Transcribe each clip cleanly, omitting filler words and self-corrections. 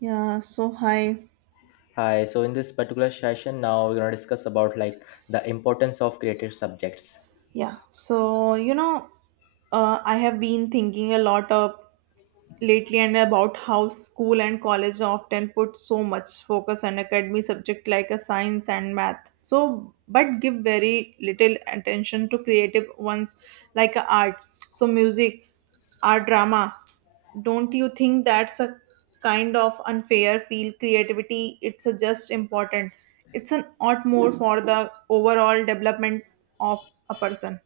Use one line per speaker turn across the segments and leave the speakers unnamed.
Yeah, so hi.
Hi, so in this particular session now we're going to discuss about like the importance of creative subjects.
Yeah, so you know, I have been thinking a lot of lately and about how school and college often put so much focus on academy subject like a science and math. So, but give very little attention to creative ones like a art, so music. Our drama. Don't you think that's a kind of unfair feel creativity? It's a just important. It's an ought more for the overall development of a person.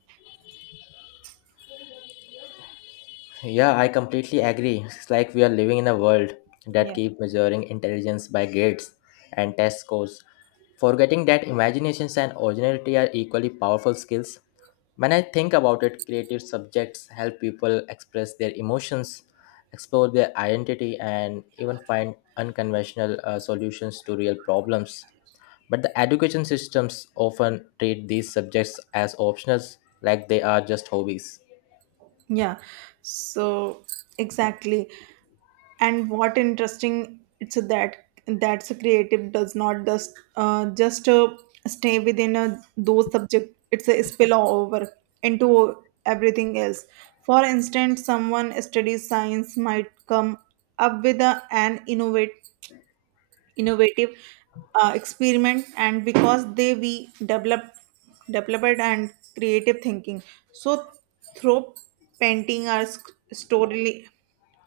Yeah, I completely agree. It's like we are living in a world that
Yeah.
keeps measuring intelligence by grades and test scores, forgetting that imaginations and originality are equally powerful skills. When I think about it, creative subjects help people express their emotions, explore their identity, and even find unconventional solutions to real problems. But the education systems often treat these subjects as optionals, like they are just hobbies.
Yeah. So exactly. And what interesting it's that that's a creative does not just stay within a, those subject it's a spill over into everything else. For instance someone studies science might come up with a, an innovative experiment and because they we developed and creative thinking so through painting or story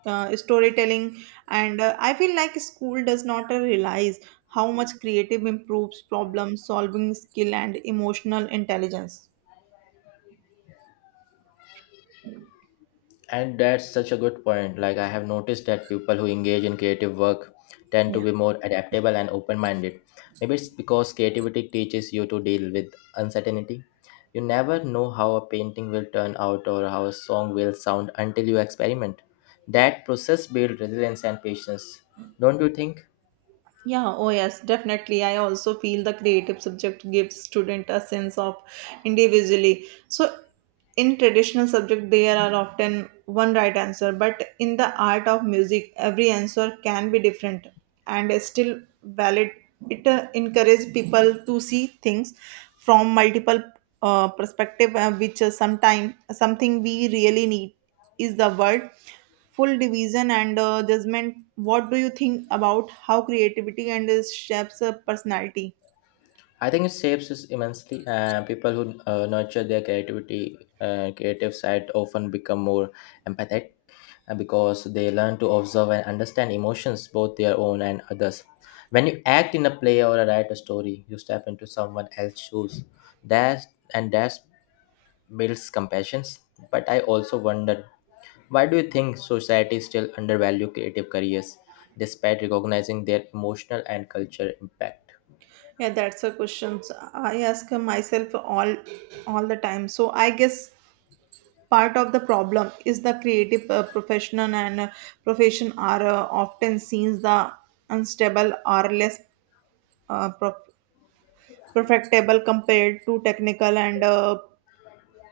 storytelling. And I feel like school does not realize how much creative improves problem solving skill and emotional intelligence.
And that's such a good point. Like, I have noticed that people who engage in creative work tend to
Yeah.
be more adaptable and open minded. Maybe it's because creativity teaches you to deal with uncertainty. You never know how a painting will turn out or how a song will sound until you experiment. That process builds resilience and patience, don't you think?
Yeah, oh yes, definitely. I also feel the creative subject gives student a sense of individually. So in traditional subject there are often one right answer, but in the art of music every answer can be different and is still valid. It encourages people to see things from multiple perspective, which sometimes something we really need is the word full division and judgment. What do you think about how creativity and shapes a personality?
I think it shapes us immensely. People who nurture their creativity, creative side, often become more empathetic because they learn to observe and understand emotions, both their own and others. When you act in a play or write a story, you step into someone else's shoes. That that builds compassion. But I also wonder, why do you think society still undervalue creative careers, despite recognizing their emotional and cultural impact?
Yeah, that's a question. So, I ask myself all the time. So I guess part of the problem is the creative professional and profession are often seen the unstable or less uh, pro- perfectable compared to technical and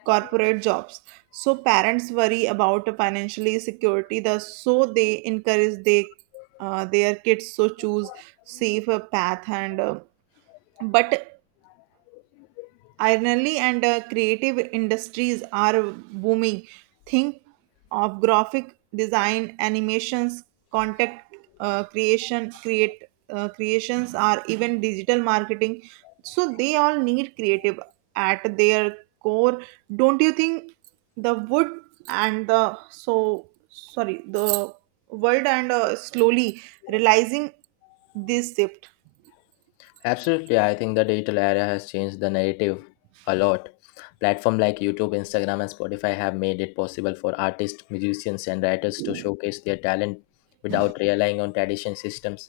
corporate jobs. So parents worry about financially security the so they encourage they their kids so choose safer path and but ironically, and creative industries are booming. Think of graphic design, animations, content uh, creation, create creations, or even digital marketing. So they all need creative at their core. Don't you think the wood and the so sorry the world and slowly realizing this shift?
Absolutely, I think the digital era has changed the narrative a lot. Platform like YouTube, Instagram, and Spotify have made it possible for artists, musicians, and writers to showcase their talent without relying on traditional systems.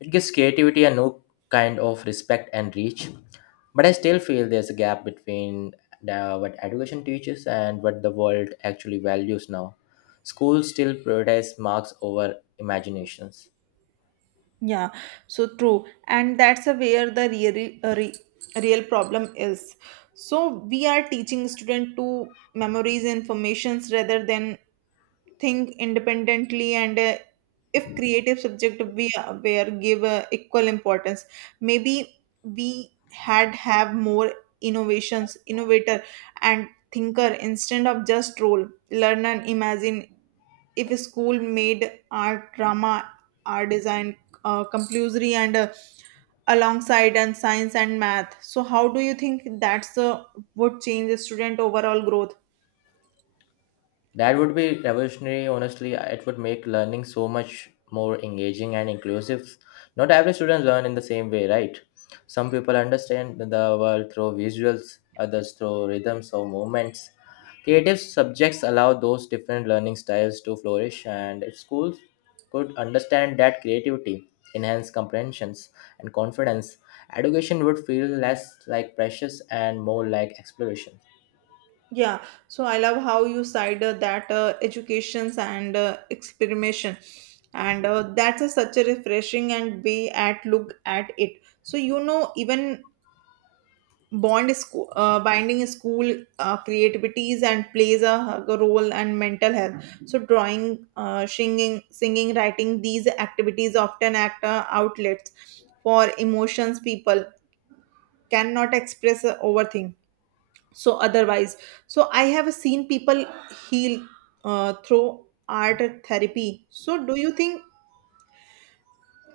It gives creativity a new kind of respect and reach. But I still feel there's a gap between what education teaches and what the world actually values now. Schools still prioritize marks over imaginations.
Yeah, so true. And that's a where the real problem is. So we are teaching student to memorize informations rather than think independently. And If creative subject we were give equal importance, maybe we had have more innovations innovator and thinker instead of just role learn and imagine. If a school made art drama art design compulsory and alongside and science and math, so how do you think that's would change the student overall growth?
That would be revolutionary, honestly. It would make learning so much more engaging and inclusive. Not every student learn in the same way, right? Some people understand the world through visuals, others through rhythms or movements. Creative subjects allow those different learning styles to flourish, and if schools could understand that creativity, enhance comprehensions and confidence, education would feel less like precious and more like exploration.
Yeah, so I love how you side that educations and experimentation and that's a, such a refreshing and way at look at it. So you know even binding is school creativities and plays a role and mental health. So drawing, singing, writing, these activities often act outlets for emotions people cannot express over thing, so otherwise. So I have seen people heal through art therapy. So do you think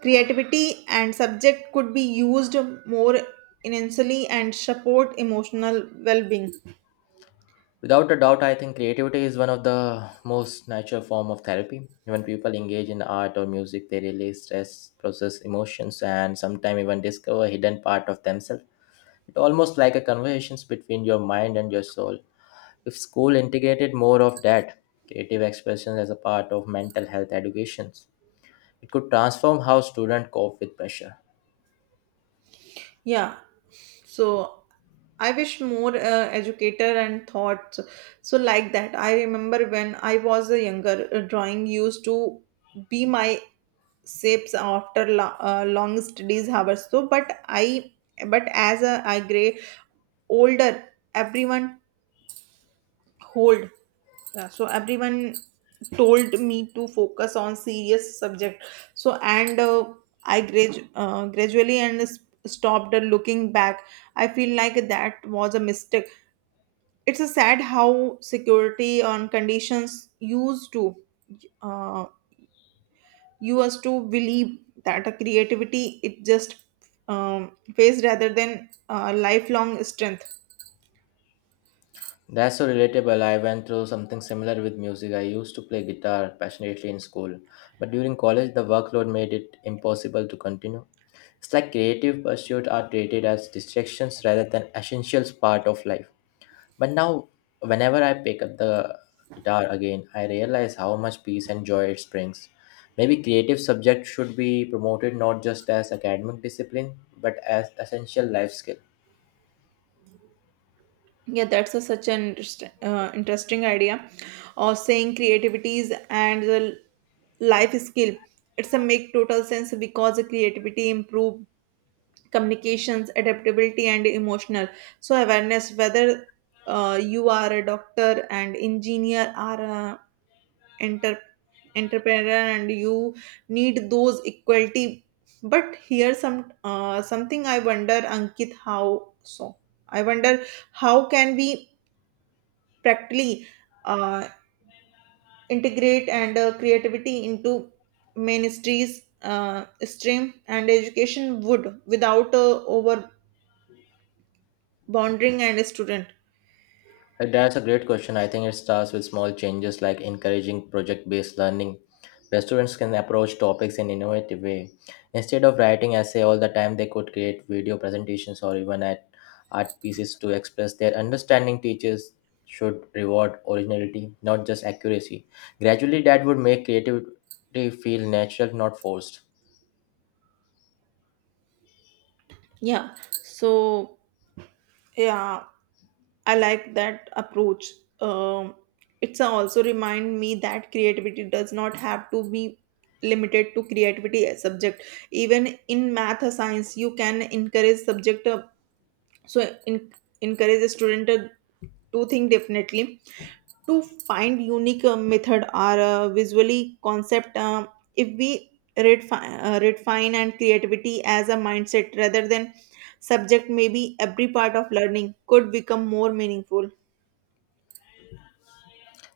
creativity and subject could be used more intensely and support emotional well-being?
Without a doubt, I think creativity is one of the most natural form of therapy. When people engage in art or music, they release stress, process emotions, and sometimes even discover hidden part of themselves. It's almost like a conversations between your mind and your soul. If school integrated more of that creative expression as a part of mental health educations, it could transform how students cope with pressure.
Yeah. So I wish more educator and thoughts. So like that, I remember when I was a younger, drawing used to be my shapes after long studies hours. So, but I, but as a, I gray older, everyone hold, yeah, so everyone told me to focus on serious subject. So and I gradually stopped looking back. I feel like that was a mistake. It's a sad how security on conditions uh, used to believe that a creativity it just phase rather than lifelong strength.
That's so relatable. I went through something similar with music. I used to play guitar passionately in school, but during college, the workload made it impossible to continue. It's like creative pursuits are treated as distractions rather than essential part of life. But now, whenever I pick up the guitar again, I realize how much peace and joy it brings. Maybe creative subjects should be promoted not just as academic discipline, but as essential life skill.
Yeah, that's a, such an interesting idea of saying creativities and the life skill. It's a make total sense because the creativity improve communications adaptability and emotional so awareness whether you are a doctor and engineer or a enter- entrepreneur, and you need those equality. But here some something I wonder, ankit, how so I wonder how can we practically uh, integrate and creativity into ministries stream and education would without over bonding and student?
That's a great question. I think it starts with small changes like encouraging project based learning. Restaurants can approach topics in innovative way. Instead of writing essay all the time, they could create video presentations or even add art pieces to express their understanding. Teachers should reward originality, not just accuracy. Gradually, that would make creativity feel natural, not forced.
Yeah, so yeah, I like that approach. Um, it's also remind me that creativity does not have to be limited to creativity as subject. Even in math or science you can encourage subject, so in, encourage a student to think definitely, to find unique method or visually concept. Um, if we redefine and creativity as a mindset rather than subject, maybe every part of learning could become more meaningful.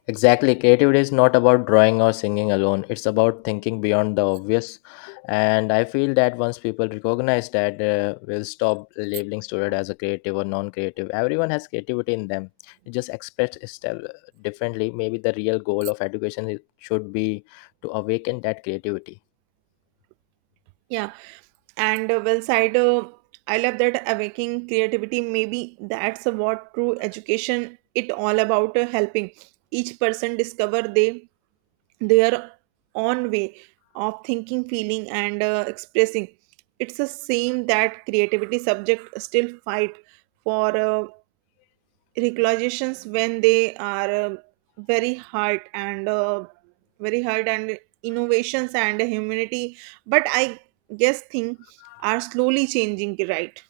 Exactly. Creativity is not about drawing or singing alone. It's about thinking beyond the obvious. And I feel that once people recognize that, we'll stop labeling student as a creative or non-creative. Everyone has creativity in them. It just expressed itself differently. Maybe the real goal of education should be to awaken that creativity.
Yeah, and well side, I love that awakening creativity. Maybe that's what true education it all about, helping each person discover they their own way of thinking, feeling, and expressing. It's the same that creativity subject still fight for regulations when they are very hard and uh, very hard and innovations and humanity. But I guess things are slowly changing, right?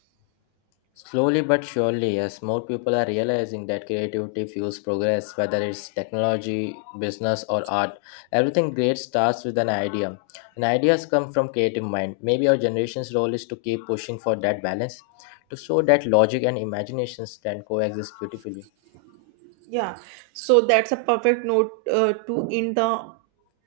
Slowly but surely, as more people are realizing that creativity fuels progress, whether it's technology, business, or art, everything great starts with an idea. And ideas come from creative mind. Maybe our generation's role is to keep pushing for that balance, to show that logic and imaginations can coexist beautifully.
Yeah, so that's a perfect note to end the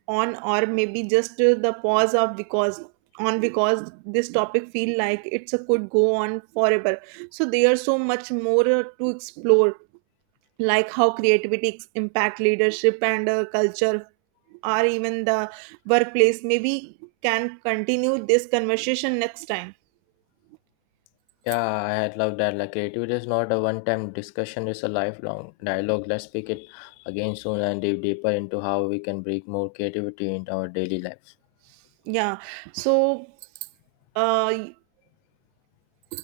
on, or maybe just the pause of because this topic feel like it's a could go on forever. So there's so much more to explore, like how creativity impact leadership and culture, or even the workplace. Maybe can continue this conversation next time.
Yeah, I had loved that. Like creativity is not a one-time discussion; it's a lifelong dialogue. Let's pick it again soon and dive deeper into how we can bring more creativity into our daily lives.
Yeah, so. Uh,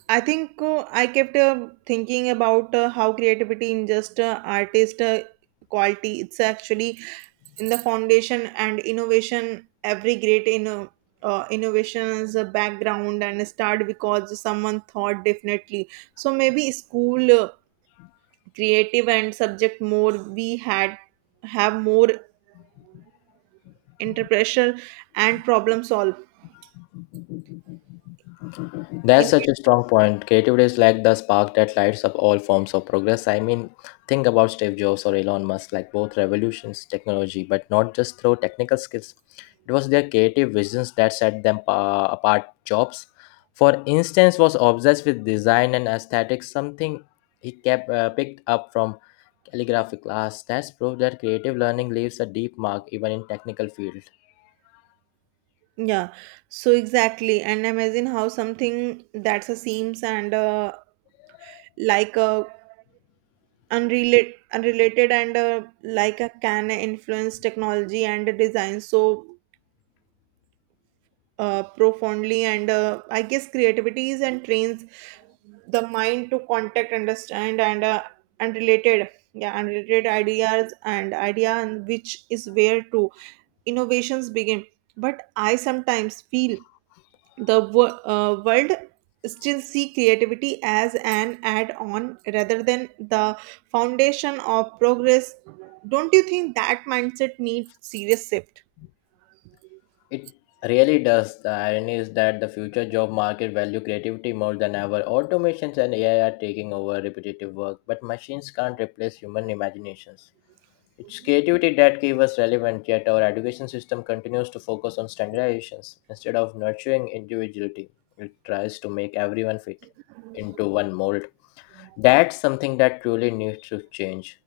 I think I kept thinking about how creativity in just artist quality it's actually in the foundation and innovation every great in innovations background and start because someone thought definitely. So maybe school creative and subject more, we had have more interpretation and problem solve.
That's such a strong point. Creativity is like the spark that lights up all forms of progress. I mean, think about Steve Jobs or Elon Musk, like both revolutions technology, but not just through technical skills. It was their creative visions that set them apart. Jobs, for instance, was obsessed with design and aesthetics, something he kept picked up from calligraphy class. That's proof that creative learning leaves a deep mark even in technical field.
Yeah, so exactly. And imagine how something that's a seems and like a unrelated and like a can influence technology and design so profoundly. And I guess creativity is and trains the mind to contact, understand, and unrelated ideas and idea, and which is where to innovations begin. But I sometimes feel world still see creativity as an add-on rather than the foundation of progress. Don't you think that mindset needs serious shift?
It really does. The irony is that the future job market value creativity more than ever. Automations and AI are taking over repetitive work, but machines can't replace human imaginations. It's creativity that keeps us relevant, yet our education system continues to focus on standardizations instead of nurturing individuality. It tries to make everyone fit into one mold. That's something that truly needs to change.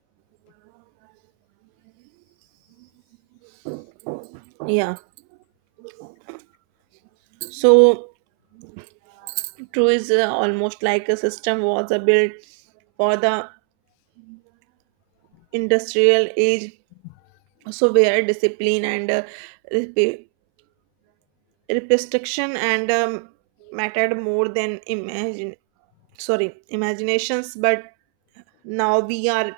Yeah. So true is almost like a system was a built for the industrial age. So where discipline and rep- restriction and mattered more than imagine sorry imaginations. But now we are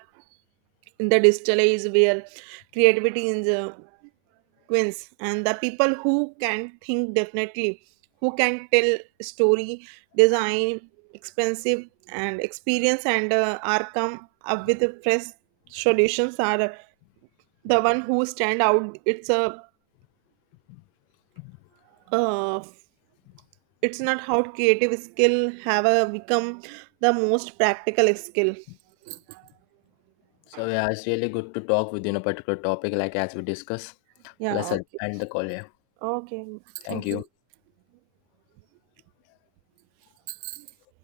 the digital age where creativity is a quince and the people who can think definitely, who can tell story, design, expensive and experience, and are come up with fresh solutions are the one who stand out. It's a uh, it's not how creative skill have a become the most practical skill.
So yeah, it's really good to talk within a particular topic like as we discuss. So let's
Yeah, okay.
end the call here.
Okay,
Thank
thank you.
you.